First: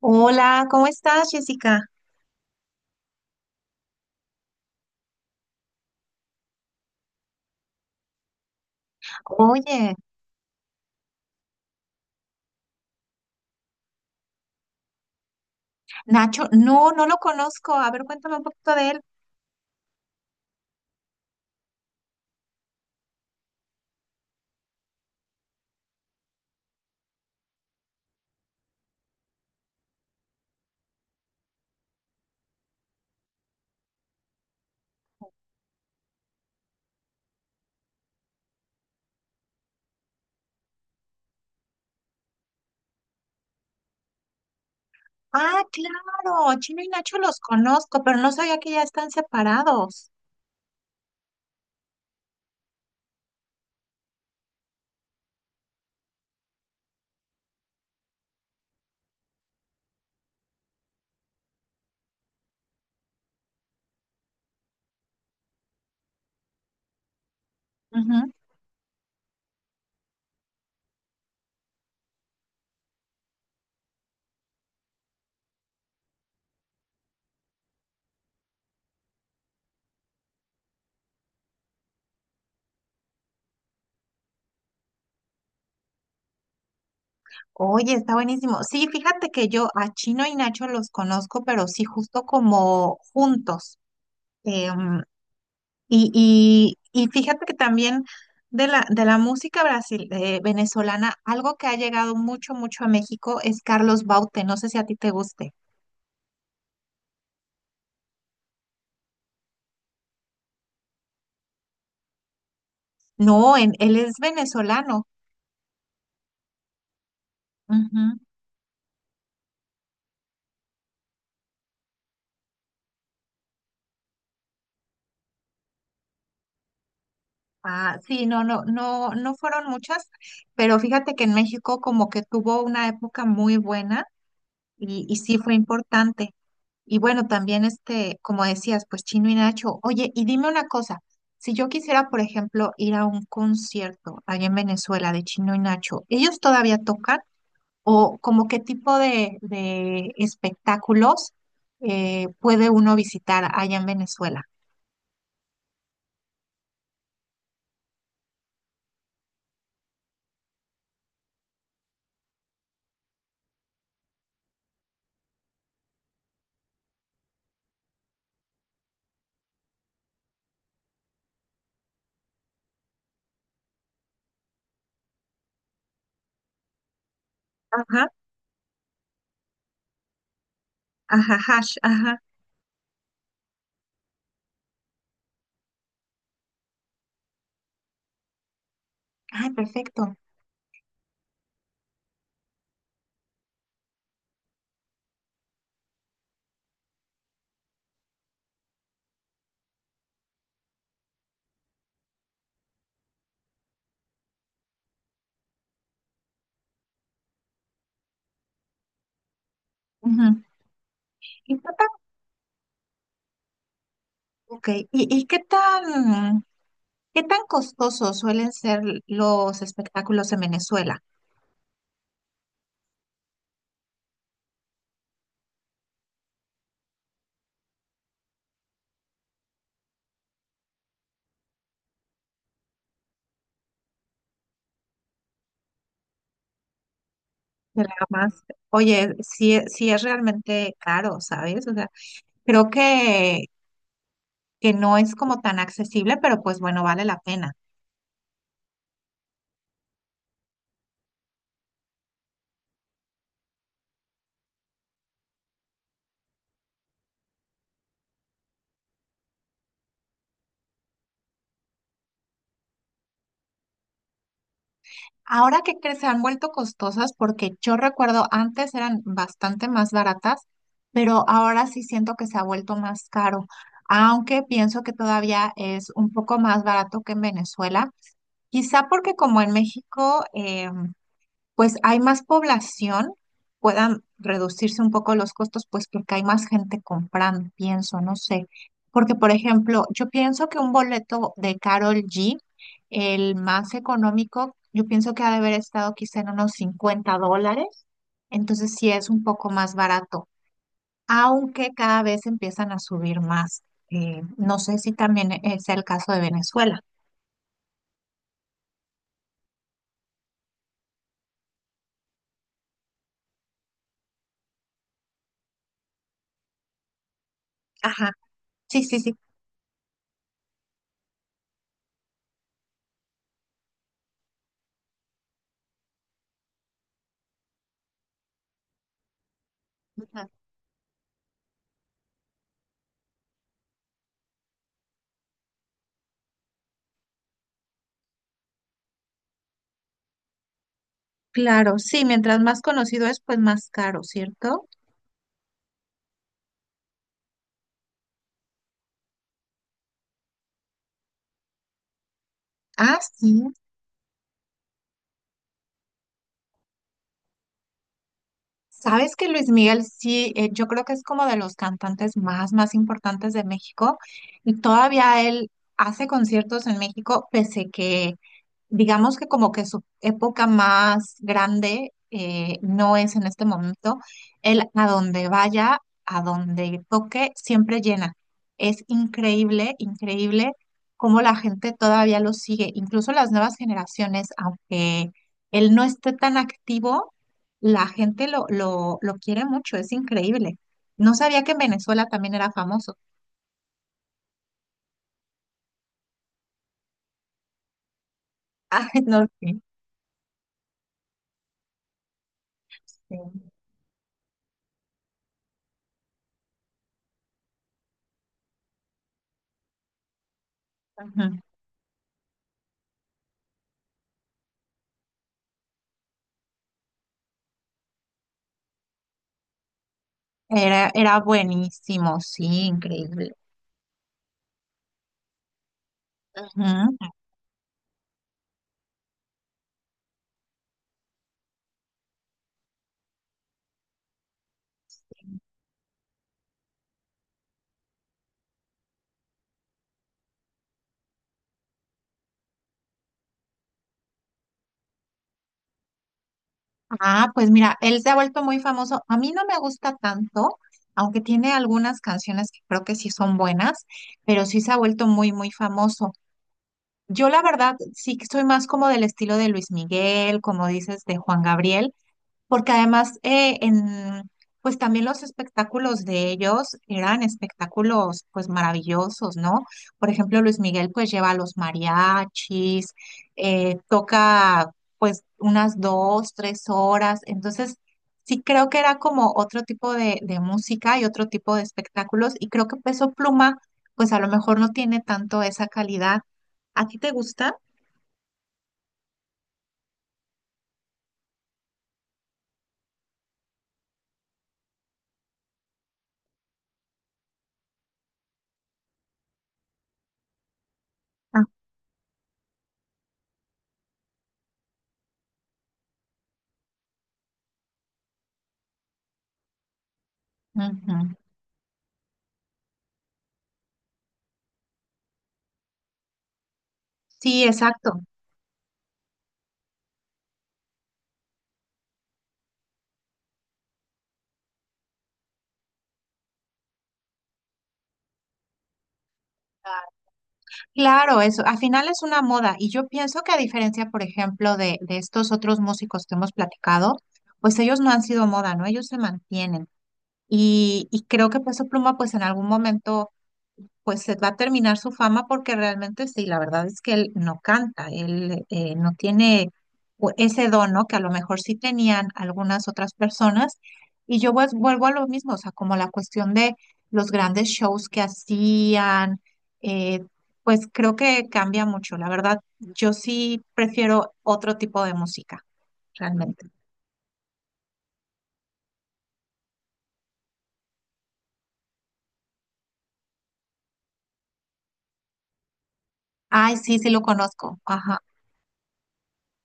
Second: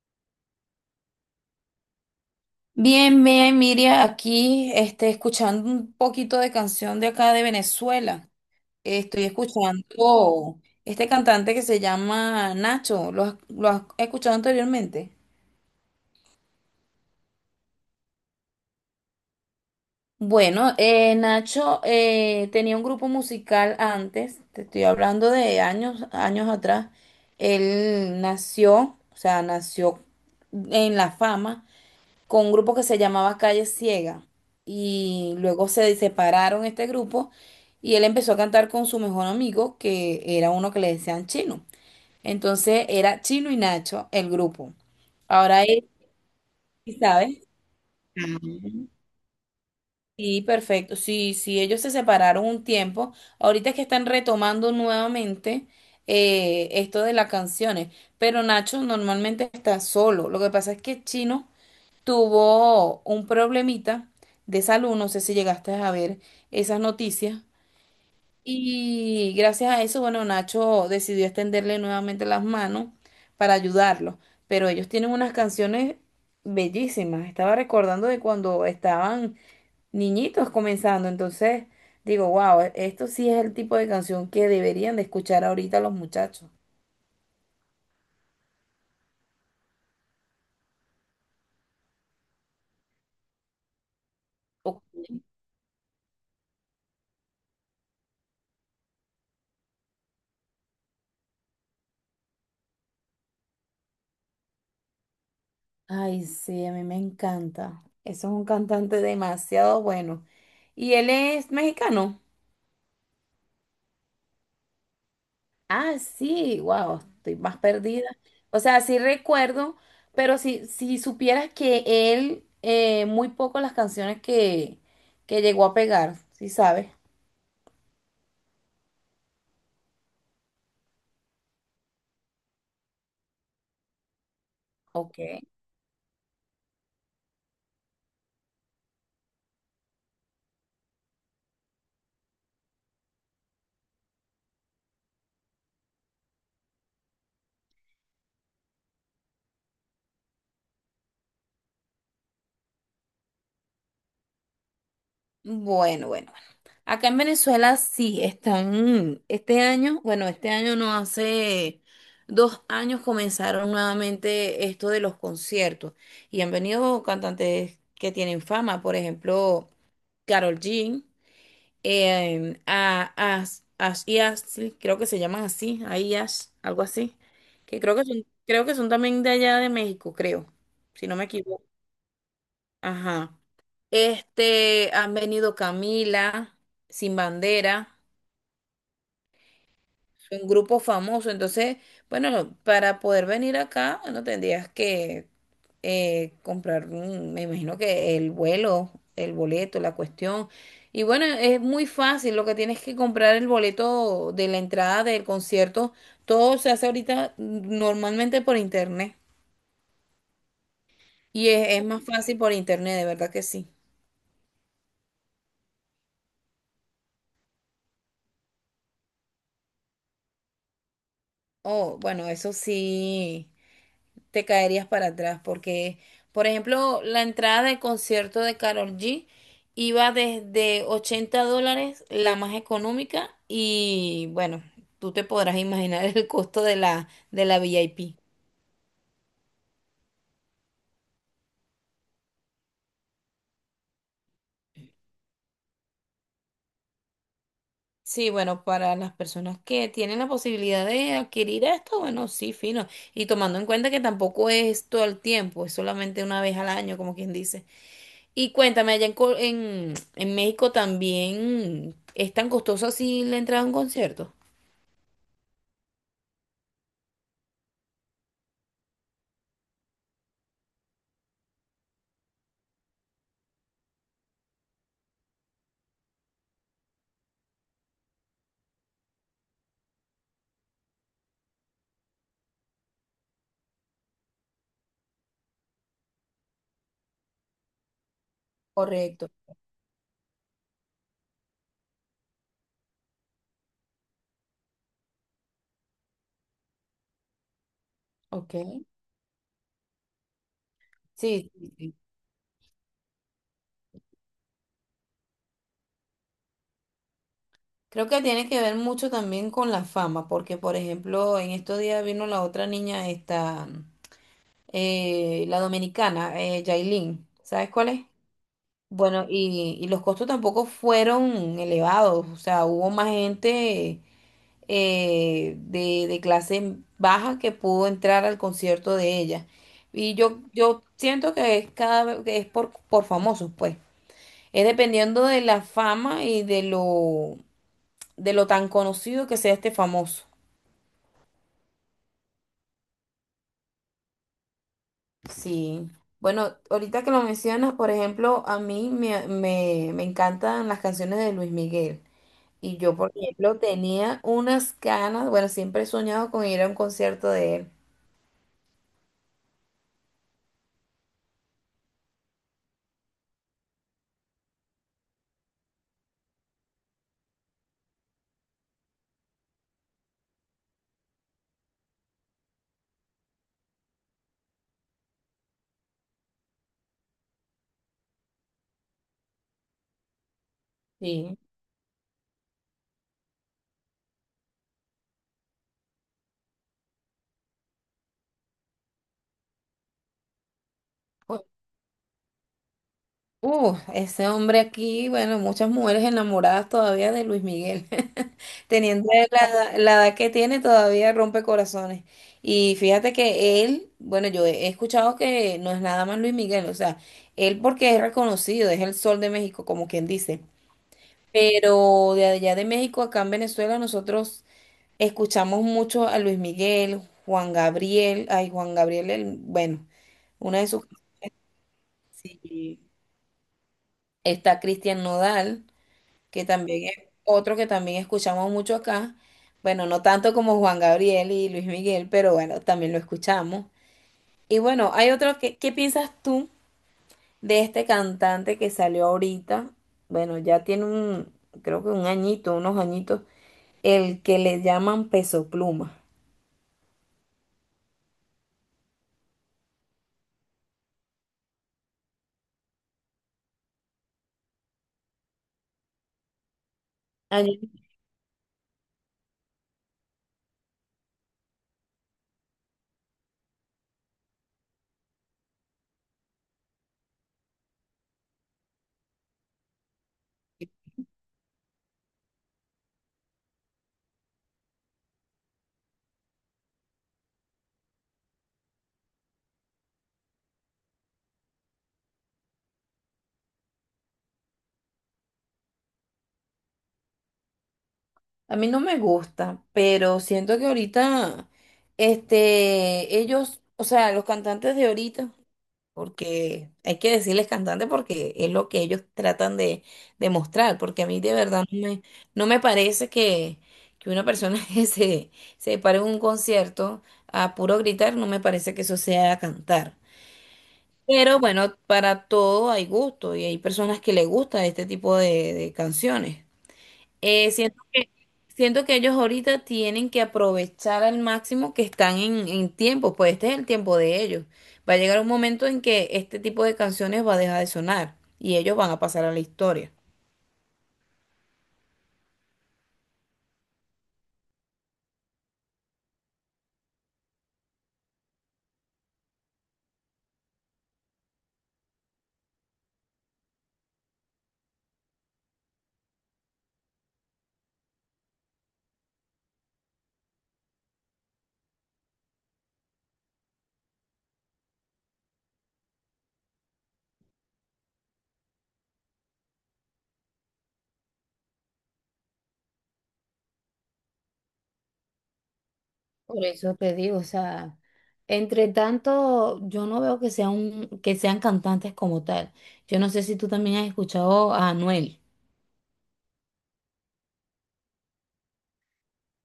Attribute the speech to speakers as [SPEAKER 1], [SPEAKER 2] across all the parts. [SPEAKER 1] Hola, ¿cómo estás, Jessica?
[SPEAKER 2] Bien, bien, Miria, aquí este, escuchando un poquito de canción de acá de Venezuela. Estoy
[SPEAKER 1] Oye,
[SPEAKER 2] escuchando este cantante que se llama Nacho. ¿Lo has escuchado anteriormente?
[SPEAKER 1] Nacho, no, no lo conozco. A ver, cuéntame un poquito de él.
[SPEAKER 2] Bueno, Nacho tenía un grupo musical antes, te estoy hablando de años, años atrás. Él nació, o sea, nació en la fama con un grupo que se llamaba Calle Ciega. Y luego se separaron este grupo y él empezó a cantar con su mejor amigo, que era uno que le decían Chino. Entonces era Chino y Nacho el grupo.
[SPEAKER 1] Ah,
[SPEAKER 2] Ahora él,
[SPEAKER 1] claro, Chino y Nacho
[SPEAKER 2] ¿sabes?
[SPEAKER 1] los conozco, pero no sabía que ya están separados.
[SPEAKER 2] Sí, perfecto. Sí, sí, ellos se separaron un tiempo. Ahorita es que están retomando nuevamente esto de las canciones, pero Nacho normalmente está solo. Lo que pasa es que Chino tuvo un problemita de salud, no sé si llegaste a ver esas noticias.
[SPEAKER 1] Ujú.
[SPEAKER 2] Y gracias a eso, bueno, Nacho decidió extenderle nuevamente las manos para ayudarlo. Pero ellos tienen unas canciones bellísimas. Estaba recordando de cuando estaban niñitos comenzando. Entonces, digo, wow, esto sí es el tipo de canción que deberían de escuchar ahorita los muchachos.
[SPEAKER 1] Oye, está buenísimo. Sí, fíjate que yo a Chino y Nacho los conozco, pero sí justo como juntos. Em, y, y fíjate que también de la música brasil, venezolana, algo que ha llegado mucho, mucho a México es Carlos Baute. No sé si a ti te guste.
[SPEAKER 2] Ay, sí, a mí me encanta. Eso es un cantante demasiado bueno. ¿Y él es mexicano?
[SPEAKER 1] No, él es venezolano.
[SPEAKER 2] Ah, sí, wow, estoy más perdida.
[SPEAKER 1] Ujú.
[SPEAKER 2] O sea, sí recuerdo, pero si supieras que él, muy poco las canciones que llegó a pegar, ¿sí sabes?
[SPEAKER 1] Ah, sí, no, no, no, no fueron muchas, pero fíjate que en México como que tuvo una época muy buena y
[SPEAKER 2] Ok.
[SPEAKER 1] sí fue importante. Y bueno, también este, como decías, pues Chino y Nacho. Oye, y dime una cosa, si yo quisiera, por ejemplo, ir a un concierto allá en Venezuela de Chino y Nacho, ¿ellos todavía tocan? O como qué tipo de espectáculos puede uno visitar allá en Venezuela.
[SPEAKER 2] Bueno, bueno. Acá en Venezuela sí están, este año, bueno, este año no, hace 2 años comenzaron nuevamente esto de los conciertos y han venido cantantes que tienen fama, por ejemplo, Karol G, y Ashley, creo que se llaman así, ahí Ash, algo así, que creo que
[SPEAKER 1] Ajá,
[SPEAKER 2] son, creo que son también de allá de México, creo, si no me
[SPEAKER 1] ajá,
[SPEAKER 2] equivoco.
[SPEAKER 1] hash, ajá.
[SPEAKER 2] Ajá. Este, han venido Camila, Sin Bandera.
[SPEAKER 1] Ay, perfecto.
[SPEAKER 2] Un grupo famoso. Entonces, bueno, para poder venir acá, bueno, tendrías que comprar, un- me imagino que el vuelo, el boleto, la cuestión. Y bueno, es muy fácil, lo que tienes que comprar el boleto de la entrada del concierto, todo se hace ahorita normalmente por internet.
[SPEAKER 1] Ujú.
[SPEAKER 2] Y
[SPEAKER 1] ¿Y qué
[SPEAKER 2] es
[SPEAKER 1] tan,
[SPEAKER 2] más fácil por internet, de verdad que sí.
[SPEAKER 1] okay. ¿Y qué tan costosos suelen ser los espectáculos en Venezuela?
[SPEAKER 2] Oh, bueno, eso sí. Te caerías para atrás, porque, por ejemplo, la entrada del concierto de Karol G iba desde $80, la más económica, y bueno, tú te podrás imaginar el costo de la V
[SPEAKER 1] De
[SPEAKER 2] I
[SPEAKER 1] la
[SPEAKER 2] P
[SPEAKER 1] más. Oye, sí, sí es realmente caro, ¿sabes? O sea, creo que no es como tan accesible, pero pues bueno, vale la pena.
[SPEAKER 2] Sí, bueno, para las personas que tienen la posibilidad de adquirir esto, bueno, sí, fino. Y tomando en cuenta que tampoco es todo el tiempo, es solamente una vez al año, como quien dice. Y cuéntame, allá en, en México también es tan costoso así la entrada a un concierto.
[SPEAKER 1] Ahora que se han vuelto costosas, porque yo recuerdo antes eran bastante más baratas, pero ahora sí siento que se ha vuelto más caro. Aunque pienso que todavía es un poco más barato que en Venezuela, quizá porque como en México pues hay más población, puedan reducirse un poco los costos, pues porque hay más gente comprando, pienso, no sé. Porque, por
[SPEAKER 2] Correcto.
[SPEAKER 1] ejemplo, yo pienso que un boleto de Carol G, el más económico, yo pienso que ha de haber estado quizá en unos $50,
[SPEAKER 2] Ok.
[SPEAKER 1] entonces sí es un poco más barato,
[SPEAKER 2] Sí,
[SPEAKER 1] aunque
[SPEAKER 2] sí, sí.
[SPEAKER 1] cada vez empiezan a subir más. No sé si también sea el caso de Venezuela.
[SPEAKER 2] Creo que tiene que ver mucho también con la fama, porque por ejemplo, en estos días vino la otra niña, esta, la dominicana, Yailin. ¿Sabes cuál es?
[SPEAKER 1] Ajá, sí, sí, sí.
[SPEAKER 2] Bueno, y los costos tampoco fueron elevados, o sea, hubo más gente de, clase baja que pudo entrar al concierto de ella. Y yo siento que es cada vez que es por, famosos, pues. Es dependiendo de la fama y de lo tan conocido que sea este famoso.
[SPEAKER 1] Claro, sí, mientras más conocido es, pues más caro, ¿cierto?
[SPEAKER 2] Sí. Bueno, ahorita que lo mencionas, por ejemplo, a mí me encantan las canciones de Luis Miguel. Y yo,
[SPEAKER 1] Ah,
[SPEAKER 2] por
[SPEAKER 1] sí.
[SPEAKER 2] ejemplo, tenía unas ganas, bueno, siempre he soñado con ir a un concierto de él.
[SPEAKER 1] Sabes que Luis Miguel, sí, yo creo que es como de los cantantes más, más importantes de México y todavía él hace conciertos en México, pese que digamos que como que su época más grande no es en este momento. Él a donde vaya, a donde toque, siempre llena. Es increíble, increíble cómo la
[SPEAKER 2] Sí.
[SPEAKER 1] gente todavía lo sigue. Incluso las nuevas generaciones, aunque él no esté tan activo, la gente lo quiere mucho. Es increíble. No sabía que en Venezuela también era famoso.
[SPEAKER 2] Ese hombre aquí, bueno, muchas mujeres enamoradas todavía de Luis Miguel,
[SPEAKER 1] Ay,
[SPEAKER 2] teniendo la,
[SPEAKER 1] no, sí,
[SPEAKER 2] la edad que tiene, todavía rompe corazones. Y fíjate
[SPEAKER 1] sí.
[SPEAKER 2] que él, bueno, yo he escuchado que no es nada más Luis Miguel, o sea, él porque es reconocido, es el sol de México, como quien dice.
[SPEAKER 1] Ujú.
[SPEAKER 2] Pero de allá de México, acá en Venezuela, nosotros escuchamos mucho a Luis Miguel, Juan Gabriel, ay, Juan Gabriel, el- bueno, una de sus...
[SPEAKER 1] Era, era buenísimo, sí,
[SPEAKER 2] Sí.
[SPEAKER 1] increíble.
[SPEAKER 2] Está Cristian Nodal. Que también es
[SPEAKER 1] Ujú.
[SPEAKER 2] otro que también escuchamos mucho acá. Bueno, no tanto como Juan Gabriel y Luis Miguel, pero bueno, también lo escuchamos. Y bueno, hay otro que, ¿qué piensas tú de este cantante que salió ahorita? Bueno, ya tiene un, creo que un añito, unos añitos, el que le llaman Peso Pluma.
[SPEAKER 1] Ah, pues mira, él se ha vuelto muy famoso. A mí no me gusta tanto, aunque tiene algunas canciones que creo que sí son buenas, pero sí se ha vuelto muy, muy famoso. Yo la
[SPEAKER 2] A mí,
[SPEAKER 1] verdad sí que soy más como del estilo de Luis Miguel, como dices, de Juan Gabriel. Porque además, pues también los espectáculos de ellos eran espectáculos pues maravillosos, ¿no? Por ejemplo, Luis Miguel pues lleva a los mariachis, toca pues unas 2, 3 horas, entonces sí creo que era como otro tipo de música y otro tipo de espectáculos y creo que Peso Pluma pues a lo mejor no tiene tanto esa calidad. ¿A ti te gusta?
[SPEAKER 2] a mí no me gusta, pero siento que ahorita, este, ellos, o sea, los cantantes de ahorita porque hay que decirles cantante porque es lo que ellos tratan de, mostrar, porque a mí de
[SPEAKER 1] Ah.
[SPEAKER 2] verdad no me, no me parece que una persona que se pare en un concierto a puro gritar, no me parece que eso sea cantar.
[SPEAKER 1] Ujú.
[SPEAKER 2] Pero bueno, para todo hay gusto y hay personas que le gusta este tipo de, canciones.
[SPEAKER 1] Sí,
[SPEAKER 2] Siento
[SPEAKER 1] exacto.
[SPEAKER 2] que, siento que ellos ahorita tienen que aprovechar al máximo que están en tiempo, pues este es el tiempo de ellos. Va a llegar un momento en que este tipo de canciones va a dejar de sonar y ellos van a pasar a la historia.
[SPEAKER 1] Claro, eso, al final es una moda y yo pienso que a diferencia, por ejemplo, de estos otros músicos que hemos platicado, pues ellos no han sido moda, ¿no? Ellos se mantienen y creo que Peso Pluma pues en algún momento pues se va a terminar su fama porque realmente sí, la verdad es que él no canta, él no tiene ese don, ¿no? Que a lo mejor sí tenían algunas otras personas. Y yo pues, vuelvo a lo mismo, o sea, como la cuestión de los grandes shows que hacían, eh, pues creo que cambia mucho. La verdad, yo sí prefiero otro tipo de música,
[SPEAKER 2] Por
[SPEAKER 1] realmente.
[SPEAKER 2] eso te digo, o sea, entre tanto, yo no veo que sea un- que sean cantantes como tal. Yo no sé si tú también has escuchado a Anuel.
[SPEAKER 1] Ay, sí, sí lo conozco. Ajá.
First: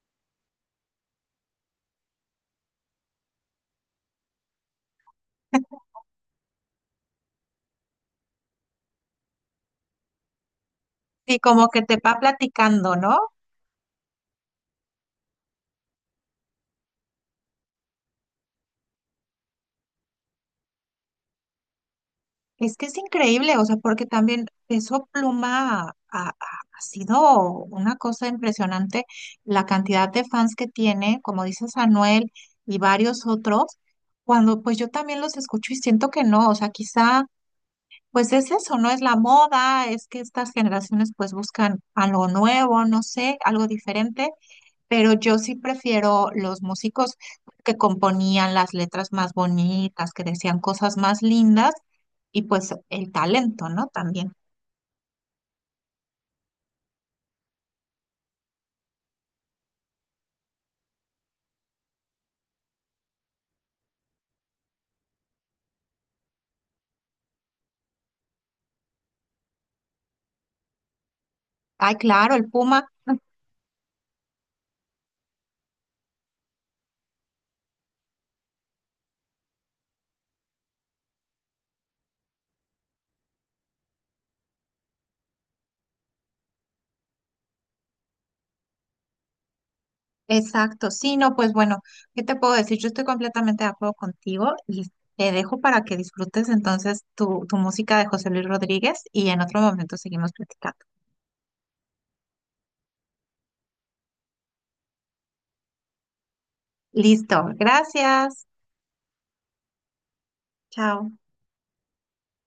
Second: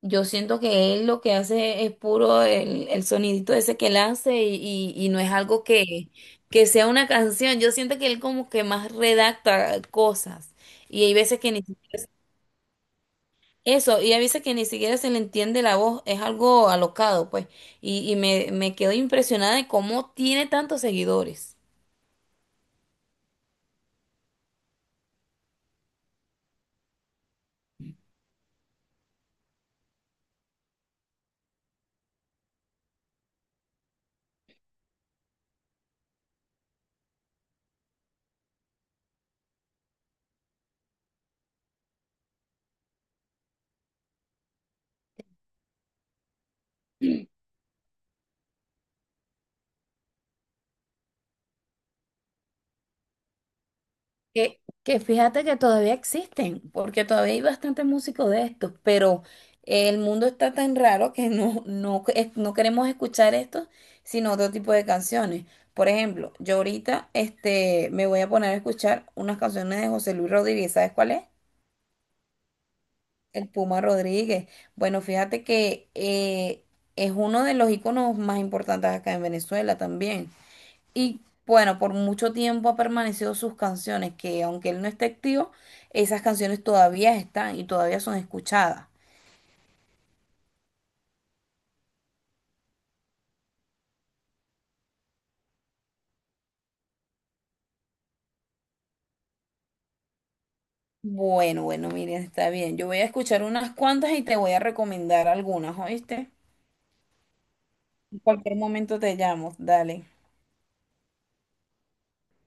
[SPEAKER 2] Yo siento que él lo que hace es puro el, sonidito ese que él hace y no es algo que sea una canción. Yo siento que él como que más redacta cosas y hay
[SPEAKER 1] Sí,
[SPEAKER 2] veces que ni
[SPEAKER 1] como
[SPEAKER 2] si,
[SPEAKER 1] que te va platicando, ¿no?
[SPEAKER 2] eso, y hay veces que ni siquiera se le entiende la voz, es algo alocado, pues. Y me quedo impresionada de cómo tiene tantos seguidores.
[SPEAKER 1] Es que es increíble, o sea, porque también Peso Pluma ha sido una cosa impresionante la cantidad de fans que tiene, como dices, Anuel y varios otros, cuando pues yo también los escucho y siento que no, o sea, quizá pues es eso, no es la moda, es que estas generaciones pues buscan algo nuevo, no sé, algo diferente, pero yo sí prefiero los músicos que componían las letras más bonitas, que decían cosas más lindas y pues el talento, ¿no? También.
[SPEAKER 2] Que fíjate que todavía existen, porque todavía hay bastantes músicos de estos, pero el mundo está tan raro que no, no queremos escuchar estos, sino otro tipo de canciones. Por ejemplo, yo ahorita este, me voy a poner a escuchar unas canciones de José Luis Rodríguez. ¿Sabes cuál es?
[SPEAKER 1] Ay, claro, el Puma,
[SPEAKER 2] El Puma Rodríguez. Bueno, fíjate que es uno de los íconos más importantes acá en Venezuela también. Y bueno, por mucho tiempo ha permanecido sus canciones, que aunque él no esté activo, esas canciones todavía están y todavía son escuchadas.
[SPEAKER 1] exacto. Sí, no, pues bueno, ¿qué te puedo decir? Yo estoy completamente de acuerdo contigo y te dejo para que disfrutes entonces tu música de José Luis Rodríguez y en otro momento seguimos platicando.
[SPEAKER 2] Bueno, bueno, miren, está bien. Yo voy a escuchar unas cuantas y te voy a recomendar algunas, ¿oíste?
[SPEAKER 1] Listo,
[SPEAKER 2] En
[SPEAKER 1] gracias.
[SPEAKER 2] cualquier momento te llamo, dale.
[SPEAKER 1] Chao.